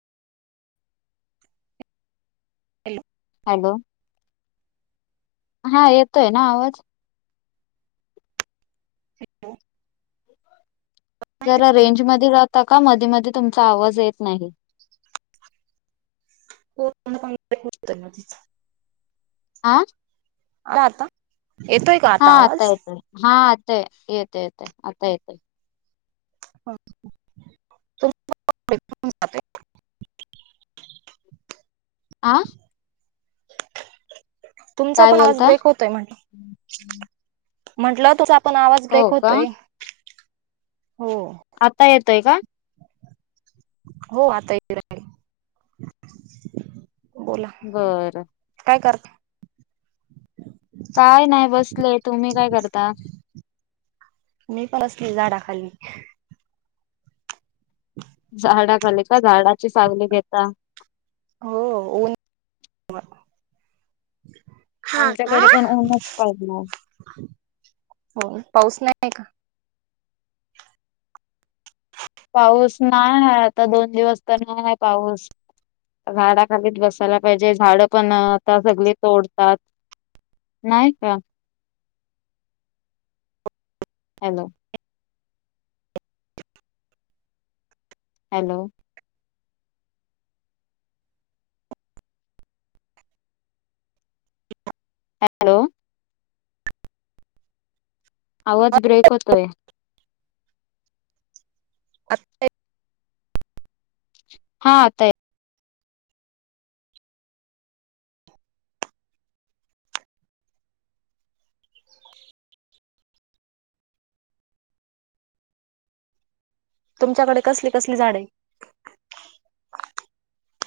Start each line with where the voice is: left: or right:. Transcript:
right: Hello.
left: Hello. हां येतोय ना आवाज?
right: हॅलो.
left: जरा रेंज मध्ये राहता का मध. मधी मधी तुमचा आवाज येत नाही.
right: होतं ना तिचं. [unintelligible]
left: आ.
right: आता. येतोय का
left: हां आता
right: आवाज
left: येतोय हां आता येतय येतय आता येतय.
right: [unintelligible]
left: आ.
right: तुमचा
left: काय
right: पण आवाज
left: बोलता
right: ब्रेक होतोय म्हट. म्हंटल तुझा पण आवाज ब्रेक
left: हो का
right: होतोय हो.
left: आता येतोय का?
right: हो आता येतोय.
left: बरं. काय नाही बसले तुम्ही काय करता.
right: मी पण असली झाडाखाली
left: झाडाखाली का झाडाची सावली घेता.
right: हो उन ना. हा का?
left: आमच्याकडे पण ऊनच पडलं
right: हो पाऊस नाही. नाही का.
left: पाऊस नाय हाय आता दोन दिवस तर नाय हाय पाऊस. झाडाखालीच बसायला पाहिजे झाड पण आता सगळी तोडतात. नाय का? हॅलो. हॅलो. हॅलो! आवाज ब्रेक होतोय?
right: आता
left: हा आता येताय
right: तुमच्याकडे कसली कसली झाडे आहे?